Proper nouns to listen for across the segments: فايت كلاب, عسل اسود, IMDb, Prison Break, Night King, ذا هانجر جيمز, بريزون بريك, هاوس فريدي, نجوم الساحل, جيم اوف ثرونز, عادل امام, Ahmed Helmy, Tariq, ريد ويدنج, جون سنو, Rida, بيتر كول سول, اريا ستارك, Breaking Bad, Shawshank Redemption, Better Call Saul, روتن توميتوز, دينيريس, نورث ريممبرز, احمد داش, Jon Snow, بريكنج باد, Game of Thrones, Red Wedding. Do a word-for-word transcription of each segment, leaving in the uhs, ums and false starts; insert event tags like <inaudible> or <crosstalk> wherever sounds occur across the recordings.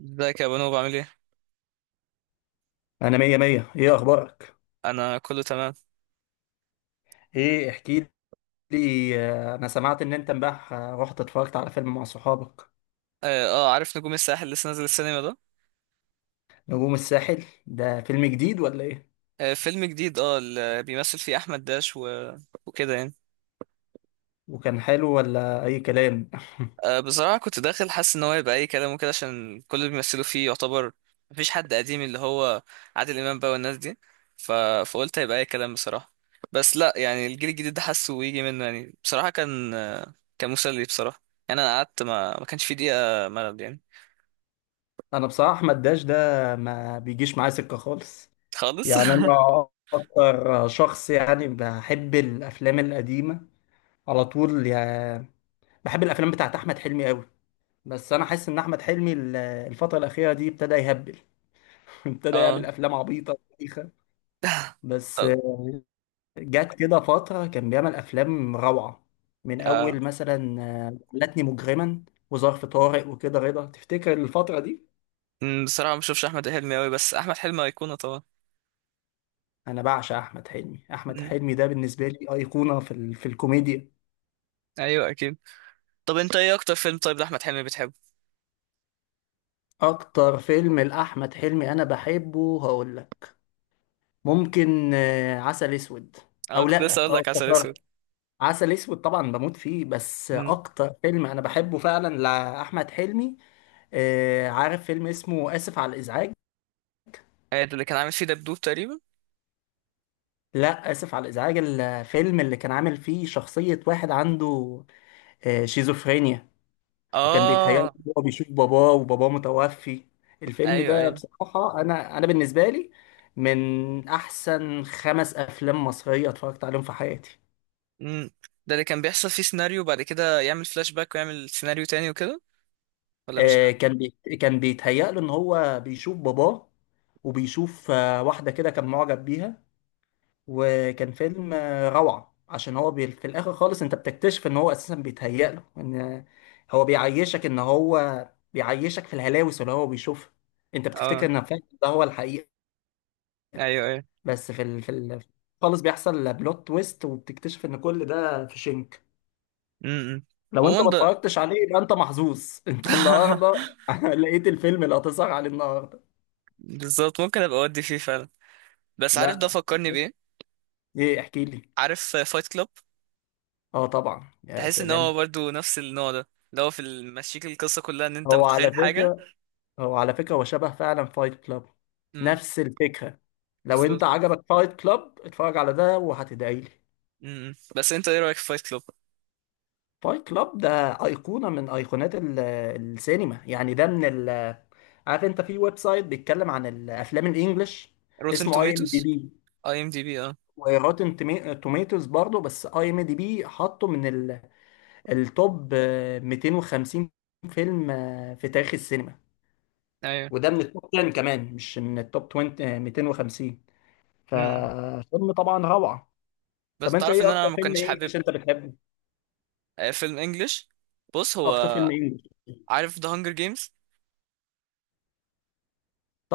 ازيك يا بنوب، عامل ايه؟ انا مية مية، ايه اخبارك؟ انا كله تمام. ايه، احكي لي. آه، انا سمعت ان انت امبارح آه، رحت اتفرجت على فيلم مع صحابك. اه، آه، عارف نجوم الساحل لسه نازل السينما ده. نجوم الساحل ده فيلم جديد ولا ايه؟ آه، فيلم جديد، اه اللي بيمثل فيه احمد داش و... وكده يعني. وكان حلو ولا اي كلام؟ آه، بصراحة كنت داخل حاسس ان هو يبقى اي كلام وكده، عشان كل اللي بيمثلوا فيه يعتبر مفيش حد قديم، اللي هو عادل امام بقى والناس دي. ف... فقلت هيبقى اي كلام بصراحة. بس لا، يعني الجيل الجديد ده حاسه ويجي منه يعني، بصراحة كان آه، كان مسلي بصراحة. يعني انا قعدت ما ما كانش في دقيقة ملل يعني. انا بصراحة احمد داش ده ما بيجيش معايا سكة خالص. خالص. يعني <laughs> انا اكتر شخص، يعني، بحب الافلام القديمة على طول يعني. بحب الافلام بتاعت احمد حلمي قوي. بس انا حاسس ان احمد حلمي ال- الفترة الاخيرة دي ابتدى يهبل. <laughs> ابتدى يعمل اه. افلام عبيطة بايخة <laughs> بس. طب. جت كده فترة كان بيعمل أفلام روعة، من آه. أول مثلا آه، لاتني مجرما وظرف طارق وكده رضا، تفتكر الفترة دي؟ مم، بصراحة ما بشوفش أحمد حلمي أوي، بس أحمد حلمي أيقونة طبعا. أنا بعشق أحمد حلمي. أحمد مم، حلمي ده بالنسبة لي أيقونة في, ال... في الكوميديا. أيوه أكيد. طب أنت إيه أكتر فيلم طيب لأحمد حلمي بتحبه؟ أكتر فيلم لأحمد حلمي أنا بحبه هقول لك. ممكن آه، عسل أسود. أنا أو كنت لسه لأ، أقول أه لك عسل أسود. افتكرت، عسل أسود طبعا بموت فيه. بس مم. أكتر فيلم أنا بحبه فعلا لأحمد حلمي، آه، عارف فيلم اسمه آسف على الإزعاج؟ أيوة، ده اللي كان عامل فيه دبدوب تقريبا. لا، اسف على الازعاج الفيلم اللي كان عامل فيه شخصية واحد عنده آه، شيزوفرينيا، وكان بيتهيأ له، آه، هو بيشوف باباه وباباه متوفي. الفيلم أيوه ده أيوه. بصراحة انا انا بالنسبة لي من احسن خمس افلام مصرية اتفرجت عليهم في حياتي. مم. ده اللي كان بيحصل فيه سيناريو وبعد كده يعمل فلاش باك ويعمل سيناريو تاني وكده، ولا مش ده؟ آه، كان بي... كان بيتهيأ له ان هو بيشوف باباه، وبيشوف آه، واحدة كده كان معجب بيها. وكان فيلم آه، روعة، عشان هو بي... في الآخر خالص أنت بتكتشف إن هو أساسا بيتهيأ له إن آه، هو بيعيشك إن هو بيعيشك في الهلاوس اللي هو بيشوفها. أنت بتفتكر آه، إن فعلا ده هو الحقيقة. أيوه أيوه. بس في ال... في ال... خالص بيحصل بلوت تويست وبتكتشف إن كل ده في شنك. مم. لو أنت عموما ما ده. اتفرجتش عليه يبقى أنت محظوظ أنت النهاردة. <laughs> <laughs> لقيت الفيلم اللي هتسهر عليه النهاردة. بالظبط، ممكن أبقى أودي فيه فعلا. بس عارف ده لا، فكرني بإيه؟ إيه، احكي لي. عارف فايت كلاب؟ آه طبعا، يا تحس ان هو سلام. برضو نفس النوع ده، اللي هو في المشيك القصه كلها ان انت هو على متخيل حاجه. فكرة هو على فكرة هو شبه فعلا فايت كلاب، امم. نفس الفكرة. لو انت بالظبط. عجبك فايت كلاب اتفرج على ده وهتدعي لي. امم، إمم. بس انت ايه رايك في فايت كلوب؟ فايت كلاب ده أيقونة من أيقونات ال- السينما، يعني ده من ال. عارف انت في ويب سايت بيتكلم عن الأفلام الإنجليش؟ روتن اسمه اي ام توميتوز. دي بي اي ام دي بي، اه. وروتن توميتوز برضه. بس اي ام دي بي حطه من ال- التوب آه، مئتين وخمسين فيلم آه، في تاريخ السينما. ايوه. وده من التوب عشرة كمان، مش من التوب عشرين، آه، مئتين وخمسين. امم، إمم. ففيلم طبعا روعة. بس طب انت تعرف ايه ان اكتر انا ما فيلم كنتش حابب. انجلش انت بتحبه؟ آه، فيلم انجلش. بص، اكتر فيلم هو انجلش، عارف ذا هانجر جيمز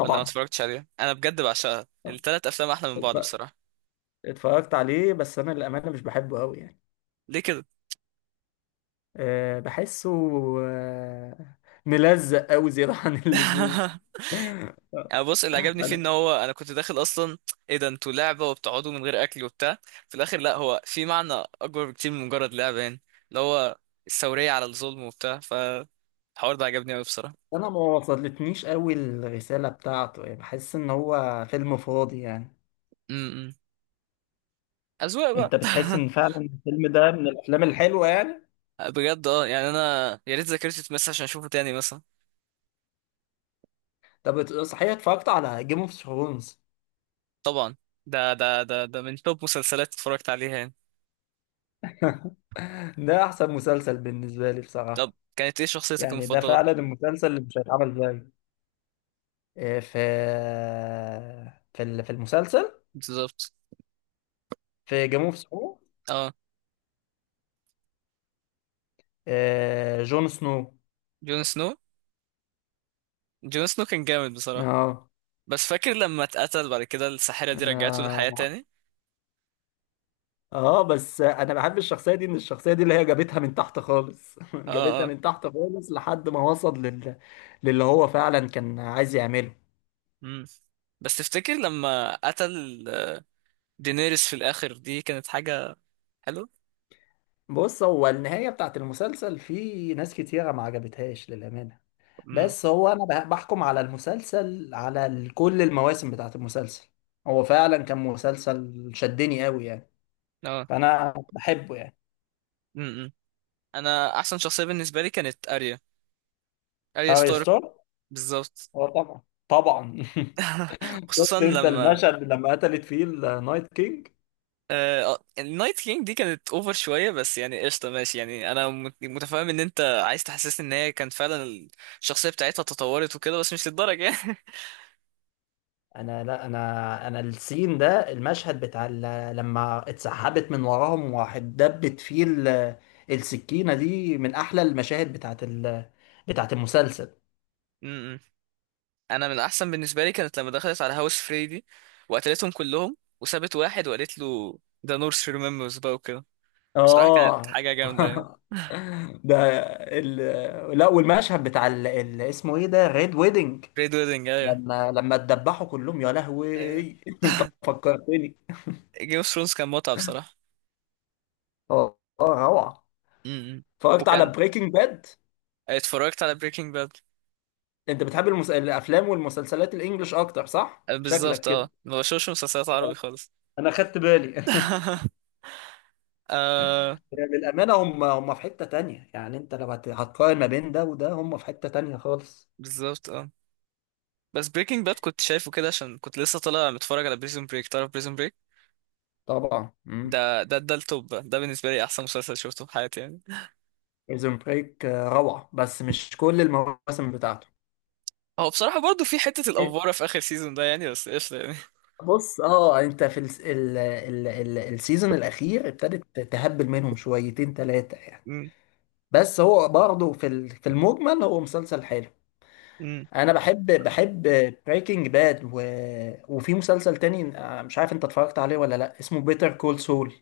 ولا ما اتفرجتش عليه؟ انا بجد بعشقها، التلات افلام احلى من بعض اتف- بصراحه. اتفرجت عليه بس انا للامانه مش بحبه قوي يعني. ليه كده؟ أه، بحسه. أه، ملزق قوي، زياده عن اللزوم. <laughs> أنا بص، اللي عجبني فيه ان انا هو انا كنت داخل اصلا، ايه ده انتوا لعبه وبتقعدوا من غير اكل وبتاع. في الاخر لا، هو في معنى اكبر بكتير من مجرد لعبه يعني، اللي هو الثوريه على الظلم وبتاع، فالحوار ده عجبني قوي بصراحه. انا ما وصلتنيش قوي الرساله بتاعته، يعني بحس ان هو فيلم فاضي يعني. امم. اذواق بقى. انت بتحس ان فعلا الفيلم ده من الافلام الحلوه يعني؟ <laughs> بجد اه، يعني انا يا ريت ذاكرتي تمس عشان اشوفه تاني مثلا. طب صحيح، اتفرجت على جيم اوف ثرونز؟ طبعا، ده ده ده ده من توب مسلسلات اتفرجت عليها يعني. ده احسن مسلسل بالنسبه لي طب بصراحه. كانت ايه شخصيتك يعني ده المفضله؟ فعلا المسلسل اللي مش هيتعمل زيه. آه، في في ال- في المسلسل، بالظبط، في جيم اوف ثرونز، اه. جون سنو. جون سنو. جون سنو كان جامد بصراحه. اه، بس فاكر لما اتقتل بعد كده الساحرة دي رجعته انا، للحياة تاني. اه، بس انا بحب الشخصيه دي، ان الشخصيه دي اللي هي جابتها من تحت خالص. <laughs> اه جابتها اه. من تحت خالص لحد ما وصل لل... للي هو فعلا كان عايز يعمله. مم. بس تفتكر لما قتل دينيريس في الاخر، دي كانت حاجة حلوة. بص، هو النهايه بتاعت المسلسل في ناس كتيره ما عجبتهاش للامانه. امم. بس هو انا بح- بحكم على المسلسل على ال- كل المواسم بتاعت المسلسل. هو فعلا كان مسلسل شدني قوي يعني. اه. فانا بحبه يعني. امم. انا احسن شخصية بالنسبة لي كانت اريا اريا اه ستارك. يستر. بالظبط. هو طبعا طبعا. <laughs> <laughs> خصوصا شفت انت لما المشهد لما قتلت فيه النايت كينج؟ آه آه، النايت كينج دي كانت اوفر شوية، بس يعني قشطة ماشي، يعني انا مت- متفاهم ان انت عايز تحسسني ان هي كانت فعلا الشخصية بتاعتها تطورت وكده، بس مش للدرجة يعني. انا، لا، انا انا السين ده، المشهد بتاع ال- لما اتسحبت من وراهم واحد دبت فيه ال- السكينة دي، من احلى المشاهد بتاعت ال- بتاعت المسلسل. <laughs> انا من الاحسن بالنسبه لي كانت لما دخلت على هاوس فريدي وقتلتهم كلهم وسابت واحد وقالت له ده نورث ريممبرز بقى وكده. بصراحه كانت اه حاجه جامده يعني. <laughs> ده ال... لا، والمشهد بتاع ال... ال... اسمه ايه ده؟ ريد ويدنج، ريد ويدنج، ايوه. لما لما اتدبحوا كلهم، يا ايوه. لهوي. فكرتني. جيم اوف ثرونز كان متعه بصراحه. اه اه روعه. امم. اتفرجت على وكان بريكنج باد. اتفرجت على بريكنج باد. انت بتحب المس... الافلام والمسلسلات الانجليش اكتر، صح؟ شكلك بالظبط كده. اه، ما بشوفش مسلسلات عربي <laughs> خالص. انا خدت بالي. <laughs> آه. <laughs> للامانه هم هم في حته تانية، يعني انت لو هت- هتقارن ما بين ده وده هم في حته تانية خالص. بالظبط اه. بس بريكنج باد كنت شايفه كده عشان كنت لسه طالع متفرج على بريزون بريك، تعرف بريزون بريك؟ طبعا. مم. ده ده ده التوب بقى. ده بالنسبه لي احسن مسلسل شفته في حياتي يعني. بريزون بريك روعة بس مش كل المواسم بتاعته. هو بصراحة برضو في حتة الأفوارة في آخر سيزون ده يعني، بس قشطة يعني. بص، اه، انت في الس- ال ال ال السيزون الاخير ابتدت تهبل منهم شويتين ثلاثة يعني. امم. بس هو برضه في ال- في المجمل هو مسلسل حلو. امم. انا بحب بحب بريكنج باد و... وفي مسلسل تاني، آه، مش عارف انت اتفرجت عليه ولا لا، اسمه بيتر كول سول.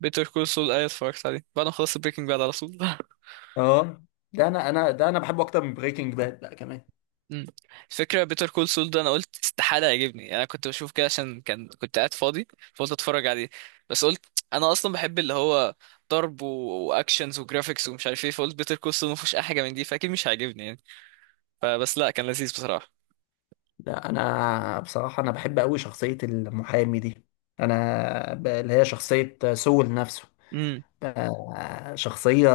بيتر كول سول، أيوة اتفرجت عليه بعد ما خلصت بريكنج باد على طول. <laughs> اه، ده انا انا ده انا بحبه اكتر من بريكنج باد بقى كمان. امم. فكرة بيتر كول سول ده، أنا قلت استحالة يعجبني، يعني أنا كنت بشوف كده عشان كان كنت قاعد فاضي، فقلت أتفرج عليه. بس قلت أنا أصلا بحب اللي هو ضرب و- وأكشنز وجرافيكس ومش عارف إيه، فقلت بيتر كول سول مفيهوش أي حاجة من دي، فأكيد مش هيعجبني يعني. فبس لأ، كان لذيذ بصراحة. لا، انا بصراحه انا بحب قوي شخصيه المحامي دي، انا ب- اللي هي شخصيه سول نفسه، امم. ب- شخصيه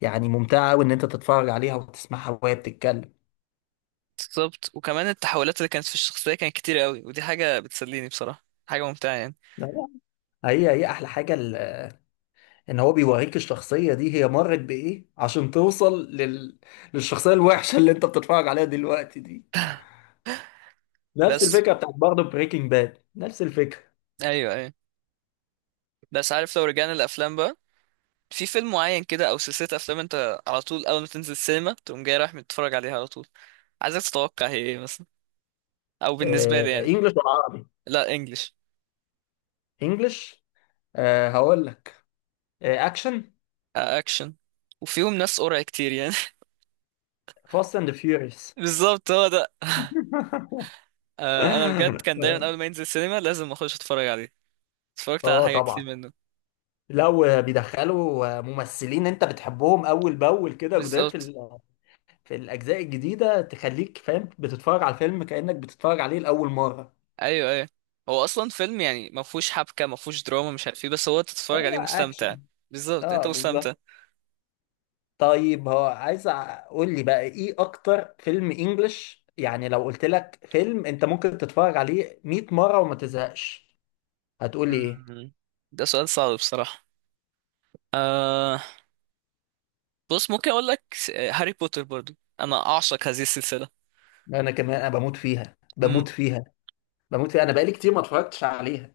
يعني ممتعه قوي ان انت تتفرج عليها وتسمعها وهي بتتكلم. بالظبط، وكمان التحولات اللي كانت في الشخصية كانت كتير قوي، ودي حاجة بتسليني بصراحة، حاجة ممتعة يعني. لا، لا، هي هي احلى حاجه ال- ان هو بيوريك الشخصيه دي هي مرت بايه عشان توصل لل... للشخصيه الوحشه اللي انت بتتفرج عليها دلوقتي دي. نفس بس الفكره بتاعت برضه بريكنج باد، نفس الفكره. ايوه ايوه. بس عارف لو رجعنا الافلام بقى، في فيلم معين كده او سلسله افلام انت على طول اول ما تنزل السينما تقوم جاي رايح متتفرج عليها على طول، عايزك تتوقع هي ايه مثلا، او بالنسبه لي آه، يعني. انجلش ولا عربي؟ لا، انجلش. انجلش. آه، هقول لك. آه، اكشن، اكشن، وفيهم ناس قرع كتير يعني. فاست اند فيوريوس. <laughs> بالظبط، هو ده. <laughs> آه، انا بجد كان دايما اول ما ينزل السينما لازم اخش اتفرج عليه، اتفرجت على اه حاجه كتير طبعا، منه. لو بيدخلوا ممثلين انت بتحبهم اول باول كده جداد في بالظبط، ال- في الاجزاء الجديده، تخليك فاهم بتتفرج على الفيلم كانك بتتفرج عليه لاول مره. ايوه ايوه. هو اصلا فيلم يعني ما فيهوش حبكه ما فيهوش دراما مش عارف ايه، بس هو تتفرج هو عليه مستمتع. اكشن. بالظبط، اه انت بالظبط. مستمتع. طيب هو عايز اقول لي بقى ايه اكتر فيلم انجلش، يعني لو قلت لك فيلم انت ممكن تتفرج عليه مية مره وما تزهقش، هتقول لي ايه؟ مم. ده سؤال صعب بصراحه. آه بص، ممكن اقول لك، س- هاري بوتر. برضو انا اعشق هذه السلسله. انا كمان انا بموت فيها، امم. بموت فيها، بموت فيها. انا بقالي كتير ما اتفرجتش عليها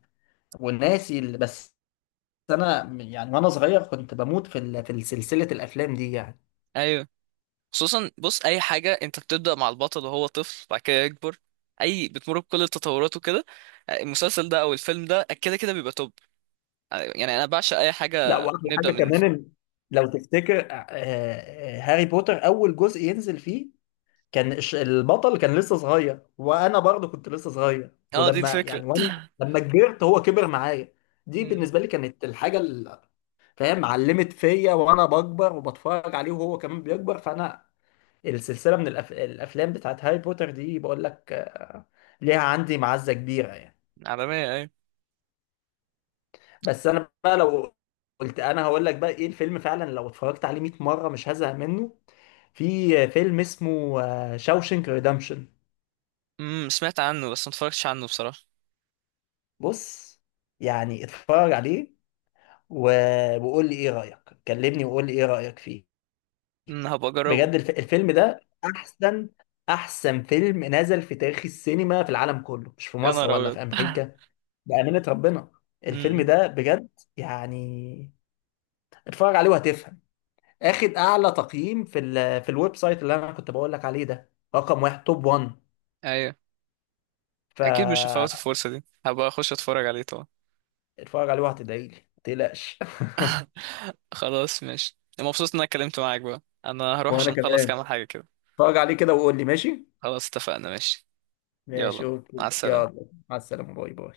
والناسي اللي بس. انا م- يعني وانا صغير كنت بموت في ال- في سلسله الافلام دي يعني. ايوه. خصوصا بص، اي حاجه انت بتبدا مع البطل وهو طفل بعد كده يكبر، اي بتمر بكل التطورات وكده، آه، المسلسل ده او الفيلم ده كده كده بيبقى توب. آه، يعني انا بعشق اي لا، حاجه واحلى نبدا حاجه من. كمان إن، لو تفتكر، آه، آه، هاري بوتر اول جزء ينزل فيه كان الش- البطل كان لسه صغير، وانا برضه كنت لسه صغير، اه، دي ولما الفكره. يعني وانا <laughs> لما كبرت هو كبر معايا. دي امم. بالنسبه لي كانت الحاجه اللي، فاهم، علمت فيا وانا بكبر وبتفرج عليه وهو كمان بيكبر. فانا السلسلة من الأف... الأفلام بتاعت هاري بوتر دي، بقول لك، آه، ليها عندي معزة كبيرة يعني. عالميه، ايوه. بس أنا بقى لو قلت، أنا هقول لك بقى إيه الفيلم فعلا لو اتفرجت عليه مئة مرة مش هزهق منه. في فيلم اسمه شاوشنك ريدمشن. امم، سمعت عنه بس ما اتفرجتش عنه بصراحه. بص، يعني اتفرج عليه و... وقول لي إيه رأيك، كلمني وقول لي إيه رأيك فيه. امم، هبقى اجربه. بجد الف... الفيلم ده أحسن أحسن فيلم نزل في تاريخ السينما في العالم كله، مش في يا مصر نهار ولا ابيض. في أمريكا. <laughs> بأمانة ربنا الفيلم امم. ده، بجد يعني، اتفرج عليه وهتفهم. اخد اعلى تقييم في ال في الويب سايت اللي انا كنت بقول لك عليه، ده رقم واحد، توب واحد. ايوه اكيد مش هفوت فاتفرج الفرصه دي، هبقى اخش اتفرج عليه طبعا. عليه وهتدعي لي، ما تقلقش. <laughs> <laughs> خلاص ماشي، مبسوط ان انا اتكلمت معاك بقى. انا هروح وانا عشان اخلص كمان. كام حاجة كده. اتفرج عليه كده وقول لي ماشي. خلاص اتفقنا، ماشي. ماشي يلا، مع اوكي، السلامة. يلا، مع السلامة، باي باي.